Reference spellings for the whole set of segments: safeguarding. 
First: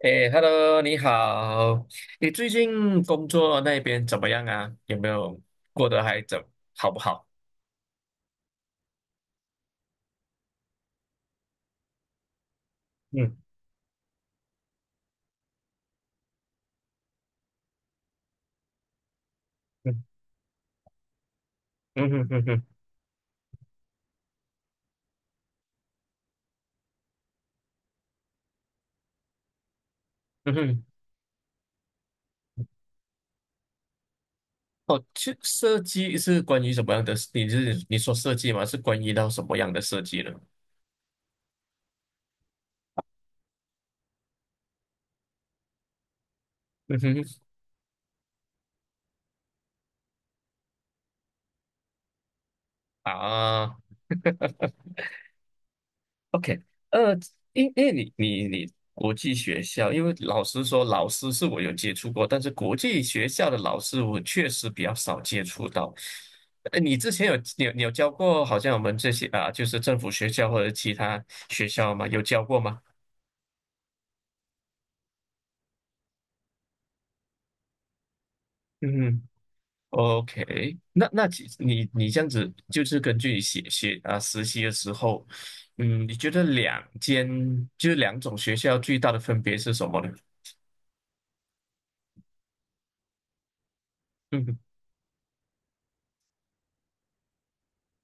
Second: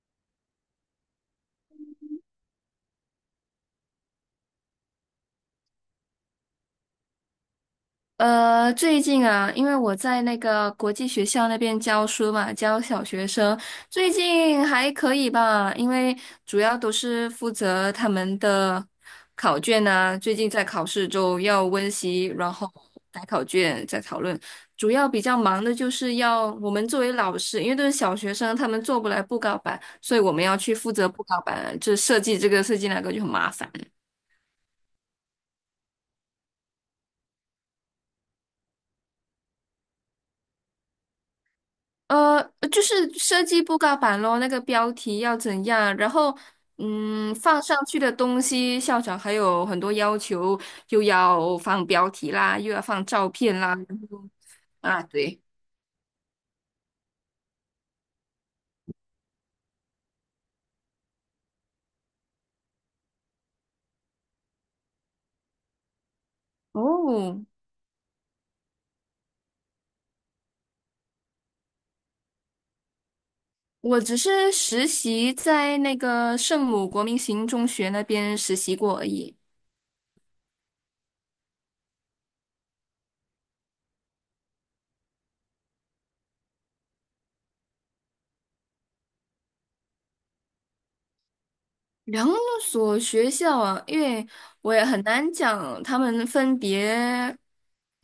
哎，Hello，你好。你最近工作那边怎么样啊？有没有过得还怎好不好？最近啊，因为我在那个国际学校那边教书嘛，教小学嗯。生，最近还可以吧，因为主要都是负责他们的考卷嗯。啊，最近在考试周要温嗯习，哼。嗯然哼。后改考卷，再讨论。主要比较忙的就是要我们作为老师，因为都是小学生，他们做不来布告板，所以我们嗯要去哼。负责布告板，就设计这个设计那个就很麻烦。哦，其实设计是关于什么样的？你说设计吗？是关于到什么样的设计呢？就是设计布告板咯，那个标题要怎样，然后嗯哼。嗯，放上去的东西，校长还有很多要求，又要放标题啦，又要放照片啦，啊。然后啊，对，OK。呃，因为你国际学校，因为老实说，老师是我有接触过，但是国际学校的老师我确实比较少接触到。你之前有哦，你有教过，好像我们这些啊，就是政府学校或者其他学校吗？有教过吗？我只是实习在那个圣母国民型中学那边实习过而嗯已。，OK。那你这样子，就是根据你写写啊实习的时候，嗯，你觉得就是两种学校最大的分别是什么呢？两所学校啊，因为嗯。我也很难讲他们分别，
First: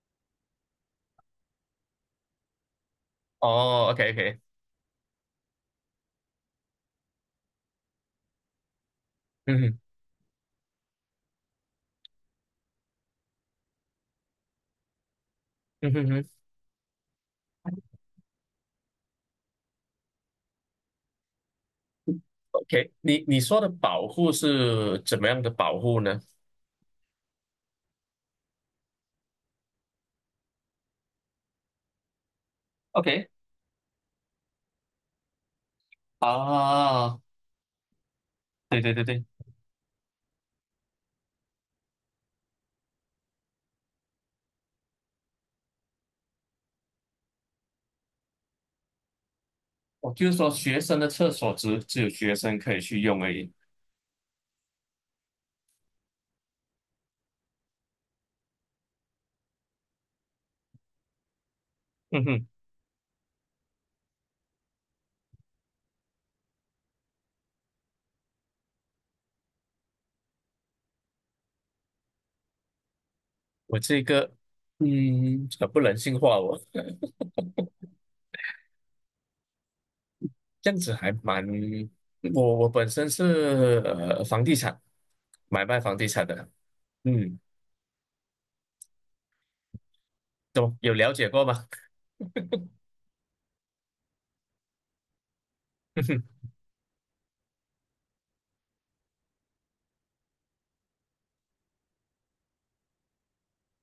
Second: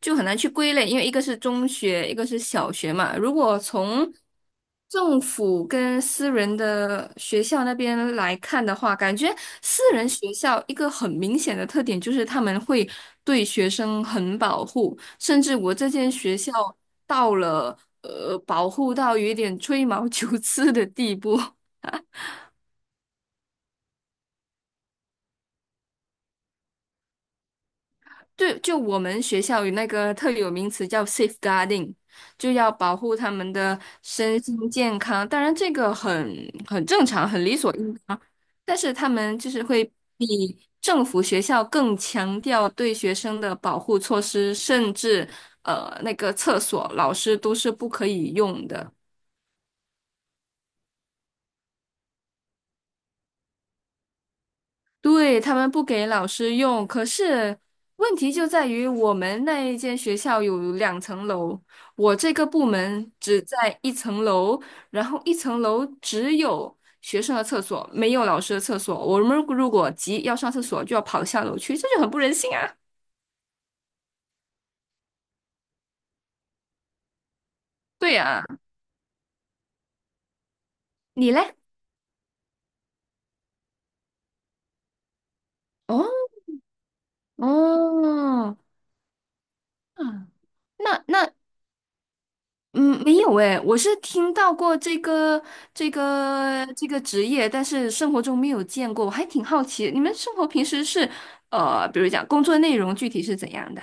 就很难去归类，因为一个是中学，一个是小学嘛。如果哦，OK 从 OK。政府跟私人的学校那边来看的话，感觉嗯。私人学校一个很明显的特点就是他们会对学生很保护，甚至我这嗯哼间哼学校到了保护到有一点吹毛 求疵的地步。，OK，你说的保护是怎么样的保护呢对，就我们学校有那个特有名词叫 safeguarding，就要保护？OK。他们的身心健康。当然，这个很正啊。常，很理所应当。但对对是对他对，们就是会比政府学校更强调对学生的保护措施，甚至那个厕所老师都是不可以用的。我就是说学生的厕所只有学生可以去用而已。对，他们不给老师用，可是问题就在于我们那一间学校有两层楼，我嗯这哼。个部门只在一层楼，然后一层楼只有学生的厕所，没有老师的厕所。我们如果急要上厕所，就要跑下楼去，这就很不人性啊！我这个，嗯，很不人性化哦，对呀，这样子还你蛮。嘞？我本身是房地产买卖房哦地产的。嗯，哦，嗯，都有那了解那过吗？嗯，没有诶，我是听到过这个职业，但是生活中没有见过，我还挺好奇，你们生活平时是比如讲工作内容具体是怎样的？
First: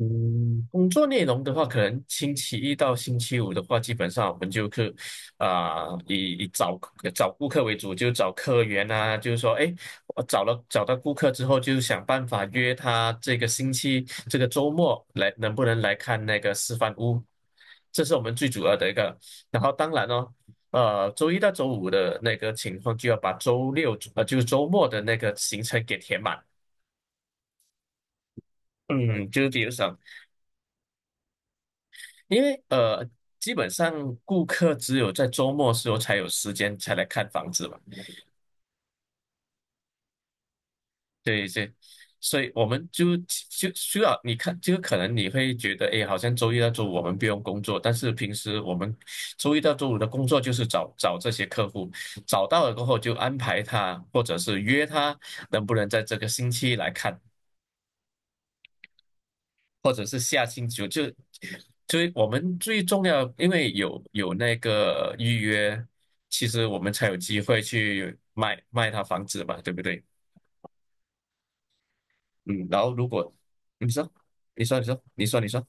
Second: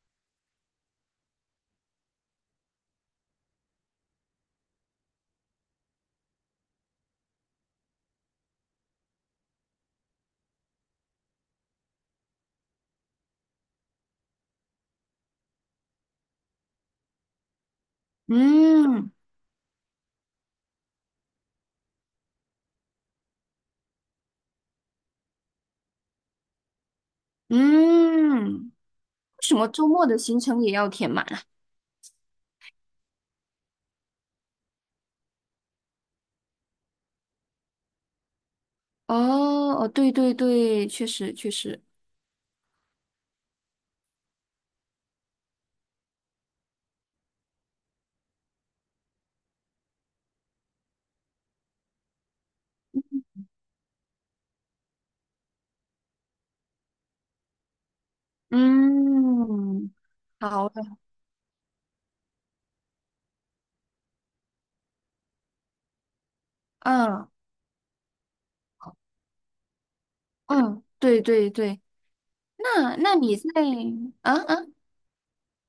嗯，工作内容的话，可能星期一到星期五的话，基本上我们就是啊、以以找呃找顾客为主，就找客源啊。就是说，哎，我找到顾客之后，就想办法约他这个星期这个周末来，能不能来看那个示范屋？这是我们最主要的一嗯个。然后当然哦，周一到周五的那个情况，就要把就是周末的那个行程给填满。嗯，嗯，就为是什比么如周说。末的行程也要填满啊？因为基本上顾客只有在周末时候才有时间才来看房子嘛。哦哦，对对对，确实对确对，实，所以我们就需要你看，就可能你会觉得，哎，好像周一到周五我们不用工作，但是平时我们周一到周五的工作就是找找这些客户，找到了过后就安排他，或者是约他能不能在这个星期来看，嗯，或者是下星好的，期就我们最重要，因为有那个预约，其实我们才有嗯机会去卖一套房子嘛，对不对？嗯，对对对，嗯，然后那如那果你在你说，啊啊？你说，你说，你说，你说，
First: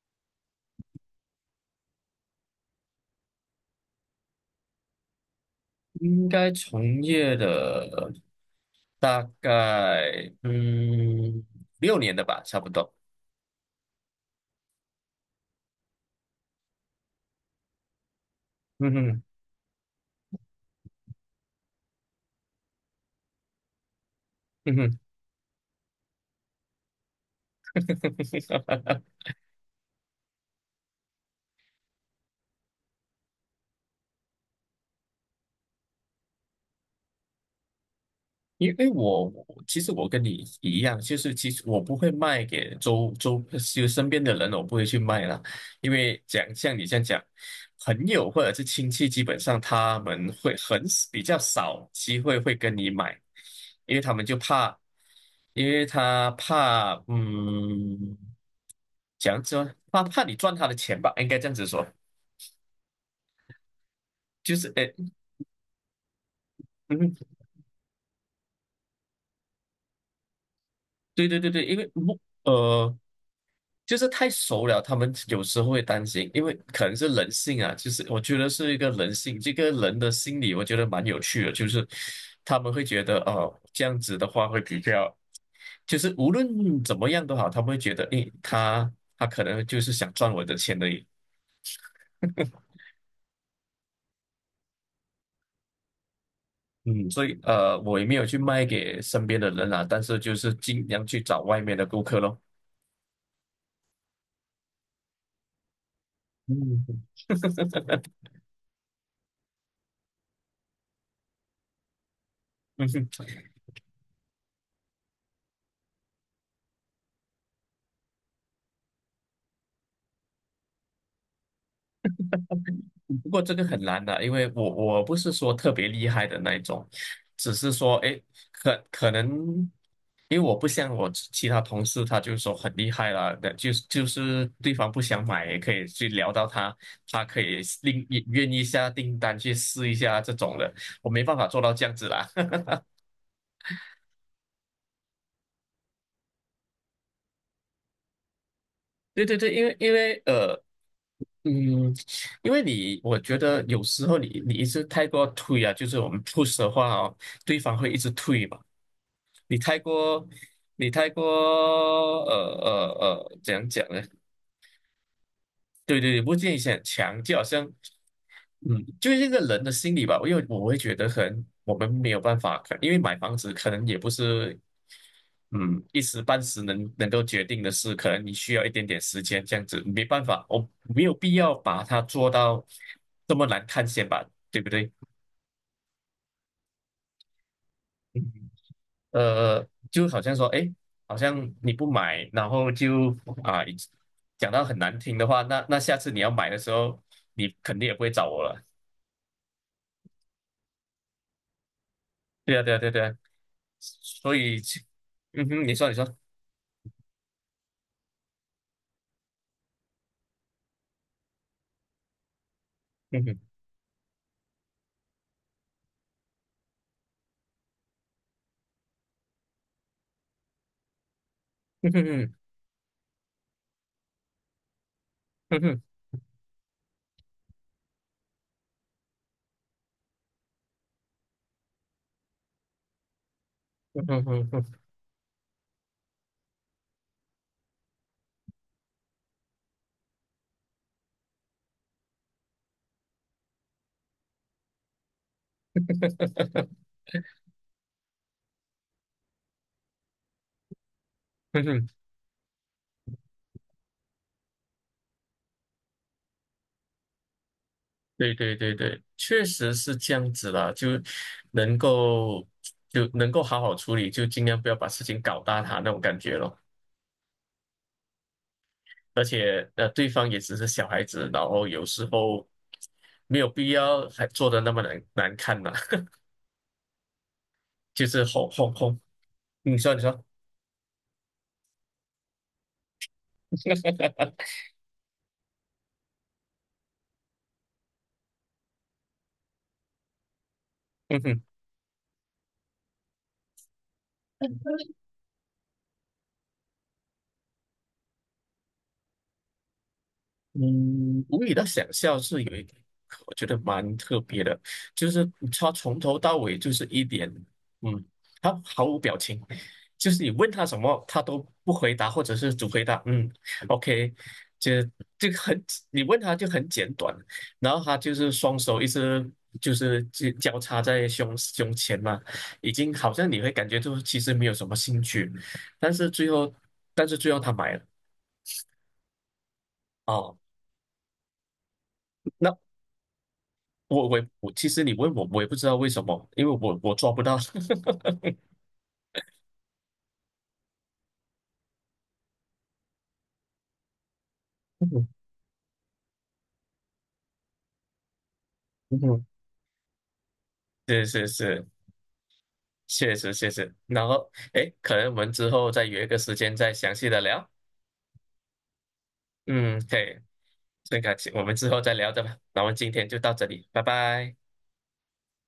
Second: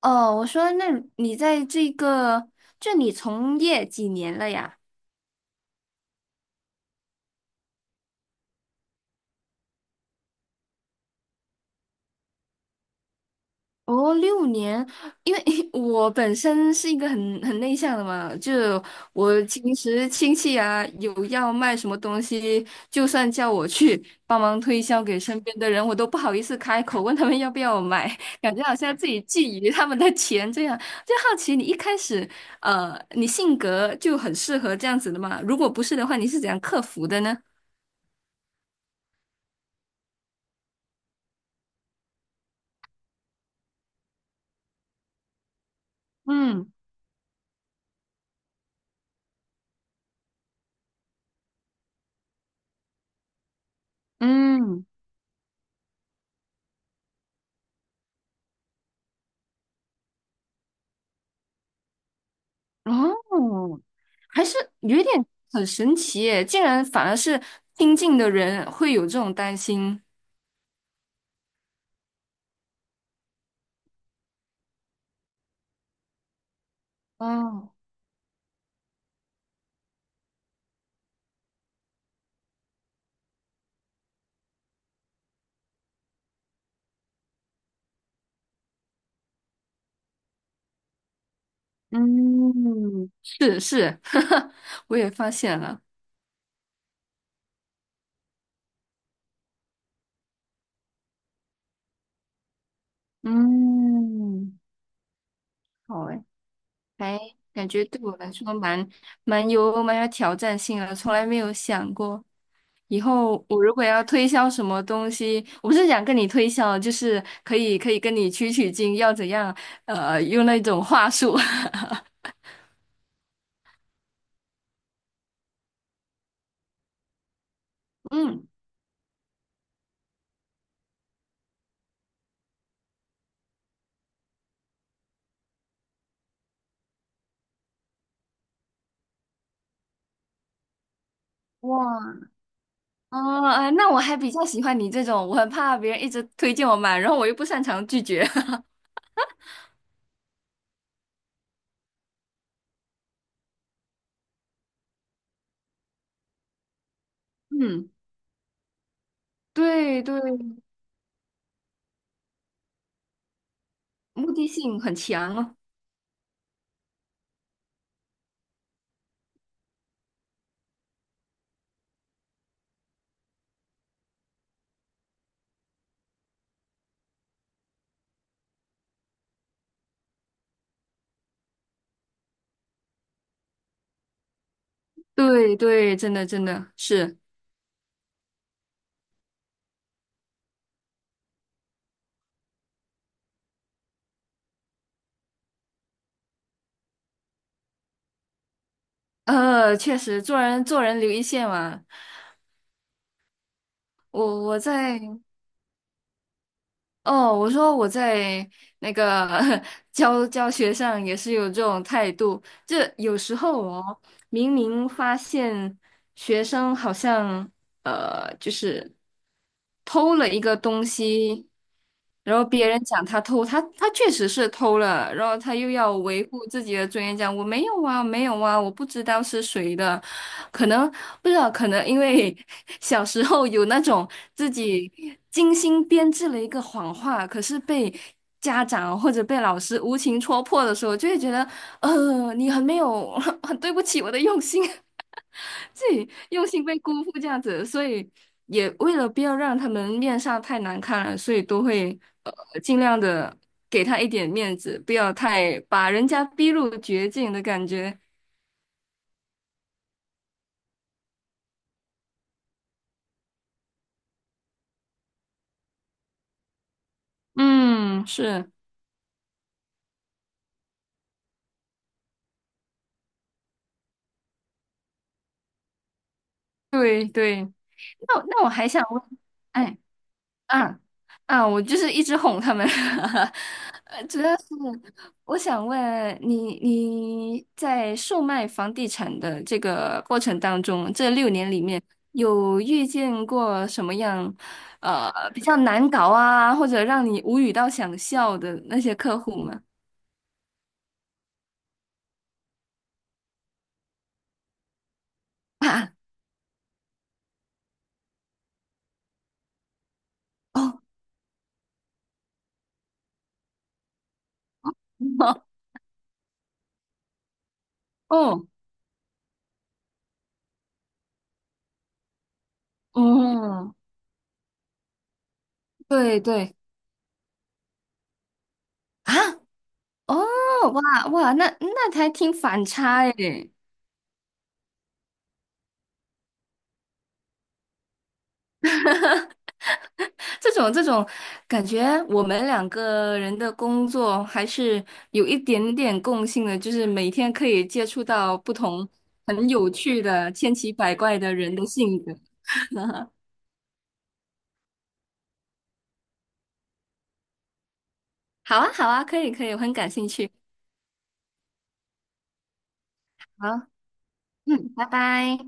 哦，我说，那你在这个，就你从业几年了呀？应该从业的大概六年的吧，差不多。哦，六年，因为 我本身是一个很内向的嘛，就嗯哼。我平时亲戚啊有要卖什么东西，就算叫我去帮忙嗯推哼。销给身边的人，我都不好意思开口问他们要不要买，感觉好像自 己觊觎他们的钱这样。就好奇你一开始，你性格就很适合这样子的嘛？如果不是的话，你是怎样克服的呢？因为我其实我跟你一样，就是其实我不会卖给就身边的人，我不会去卖啦。因为讲嗯。像你这样讲，朋友或者是亲戚，基本上他们会比较少机会会跟你买，因为他们就怕。嗯，因为他怕嗯，讲说怕你赚他的钱吧，应该这样子说。哦，还就是是诶。有一点很神奇耶，竟然反嗯。而是亲近的人会有这种担心。对对对对，因为不呃。就是太熟了，他们有时候会担心，因为可能是人性哦，啊，就是我觉得是一个人性，这个人的心理，我觉得蛮有趣的，就是他们会觉得，哦，这样子的话会比较，就是无论怎么样都好，他们会觉得，诶，他可能就是想赚我的钱而已。嗯，是是，我也发现了。嗯，所以我也没有去卖给身边的人啊，但是就是尽量去找外面的顾客咯。嗯，好诶，嗯。 还感觉对我来说蛮有挑战性的，从来没有想过。以 后我如果要推销什么东西，我不是想跟你推销，就是可以可以跟你取取经，要怎样？用那种话术。不过这个很难的，因为我不是说特别厉害的那一种，只是说，哎，嗯，可能，因为我不像我其他同事，他就说很厉害啦，那就是对方不想买也可以去聊到他，他可以另也愿意下订单去试一下这种的，我没办法做到这样子哇，啦。哦，啊那我还比较喜欢你这种，我很怕别人一直推荐我买，然后我又不擅长拒绝。对对对，因为因为呃。嗯。因为你，我觉得有时候你一直太过推啊，就是我们 push 的话哦，对方会嗯，一直推嘛。你太对对，过。你太过。呃呃怎样讲呢？目的性很强哦。对对对，不建议很强，就好像，嗯，就是这个人的心理吧。因为我会觉得，可能我们没有办法，因为买房子可能也不是，嗯，一时半时能够决定的事，可能你需要一点点时间，这样子没办法，我没有必要把它做到这么难看先吧，对不对？对对，真的真的是，嗯。就好像说，哎，好像你不买，然后就啊，讲到很难听的话。那下次你要买的时候，你肯定也不会找我了。确实做人做人留一线嘛。对啊，对啊，对啊对啊。我所我以就。在。嗯哼。你说，你说。哦，我说我在那个 教学上也是有这种态度，就有嗯时哼。候哦，明明发现学生好像就是偷了一个东西，嗯哼。然后别人讲他偷，他确实是偷了，然后他嗯又哼。要维护自己的尊严，讲我没有啊，没有啊，我不知道是谁的，可能不知道，可能因为 小时候有那嗯种哼。嗯自哼。己精心编制了一个谎话，可是被家长或者被老师无情戳破的时候，就会觉得你很没有，很对不起我的用心，自己用心被辜负这样子，所以也为了不要让他们面上太难看了，所以都嗯哼。会呃尽量的给他一点面子，不要太把人家逼入绝境的感觉。对对对对，确实是这样子啦，能够就能够好好处理，就尽量不要把事情搞大它那种感觉咯。嗯，是，而且对方也只是小孩子，然后有时候没有必要还做的那么难看嘛。对对。就那是那我哄还哄想哄。问，嗯。哎。你说，你说。嗯嗯，我就是一直哄他们，主要是我想问你，你在售卖房地产的这个过程当中，这嗯六哼。年里面有遇见过什么样，比较难搞啊，或者让你无语到想笑的那些客户吗？嗯，无理的想象是有一点，我觉得蛮特别的，就是 他啊，从头到尾就是一点，嗯，他毫无表情，就是你问他什哦，么，他都不回答，或者是只回答嗯。OK。就这个很，你问他就很简短，然后他就是哦，双手一直就是交叉在胸前嘛，已经好像你会感哦，觉就是其实没有什么兴趣。但是对最后对，他买了啊，哦，哦。哇哇，那还挺那反差诶，我，其实你问我，我也不知道为什么，因为我抓不到。这种感觉，我们两个人的工作还是嗯。有一点点共性的，就是每天可以接触到不同嗯。很有趣的、千奇百是怪是的人的是，性格。确实确实。然后，诶，可能我们之后再约一个时间再详细的聊。好啊，好啊，可以可以，我很嗯，感可兴以，趣。很感谢，我们之后再聊着吧。那我们今天就到这好，里，拜拜。嗯，拜拜。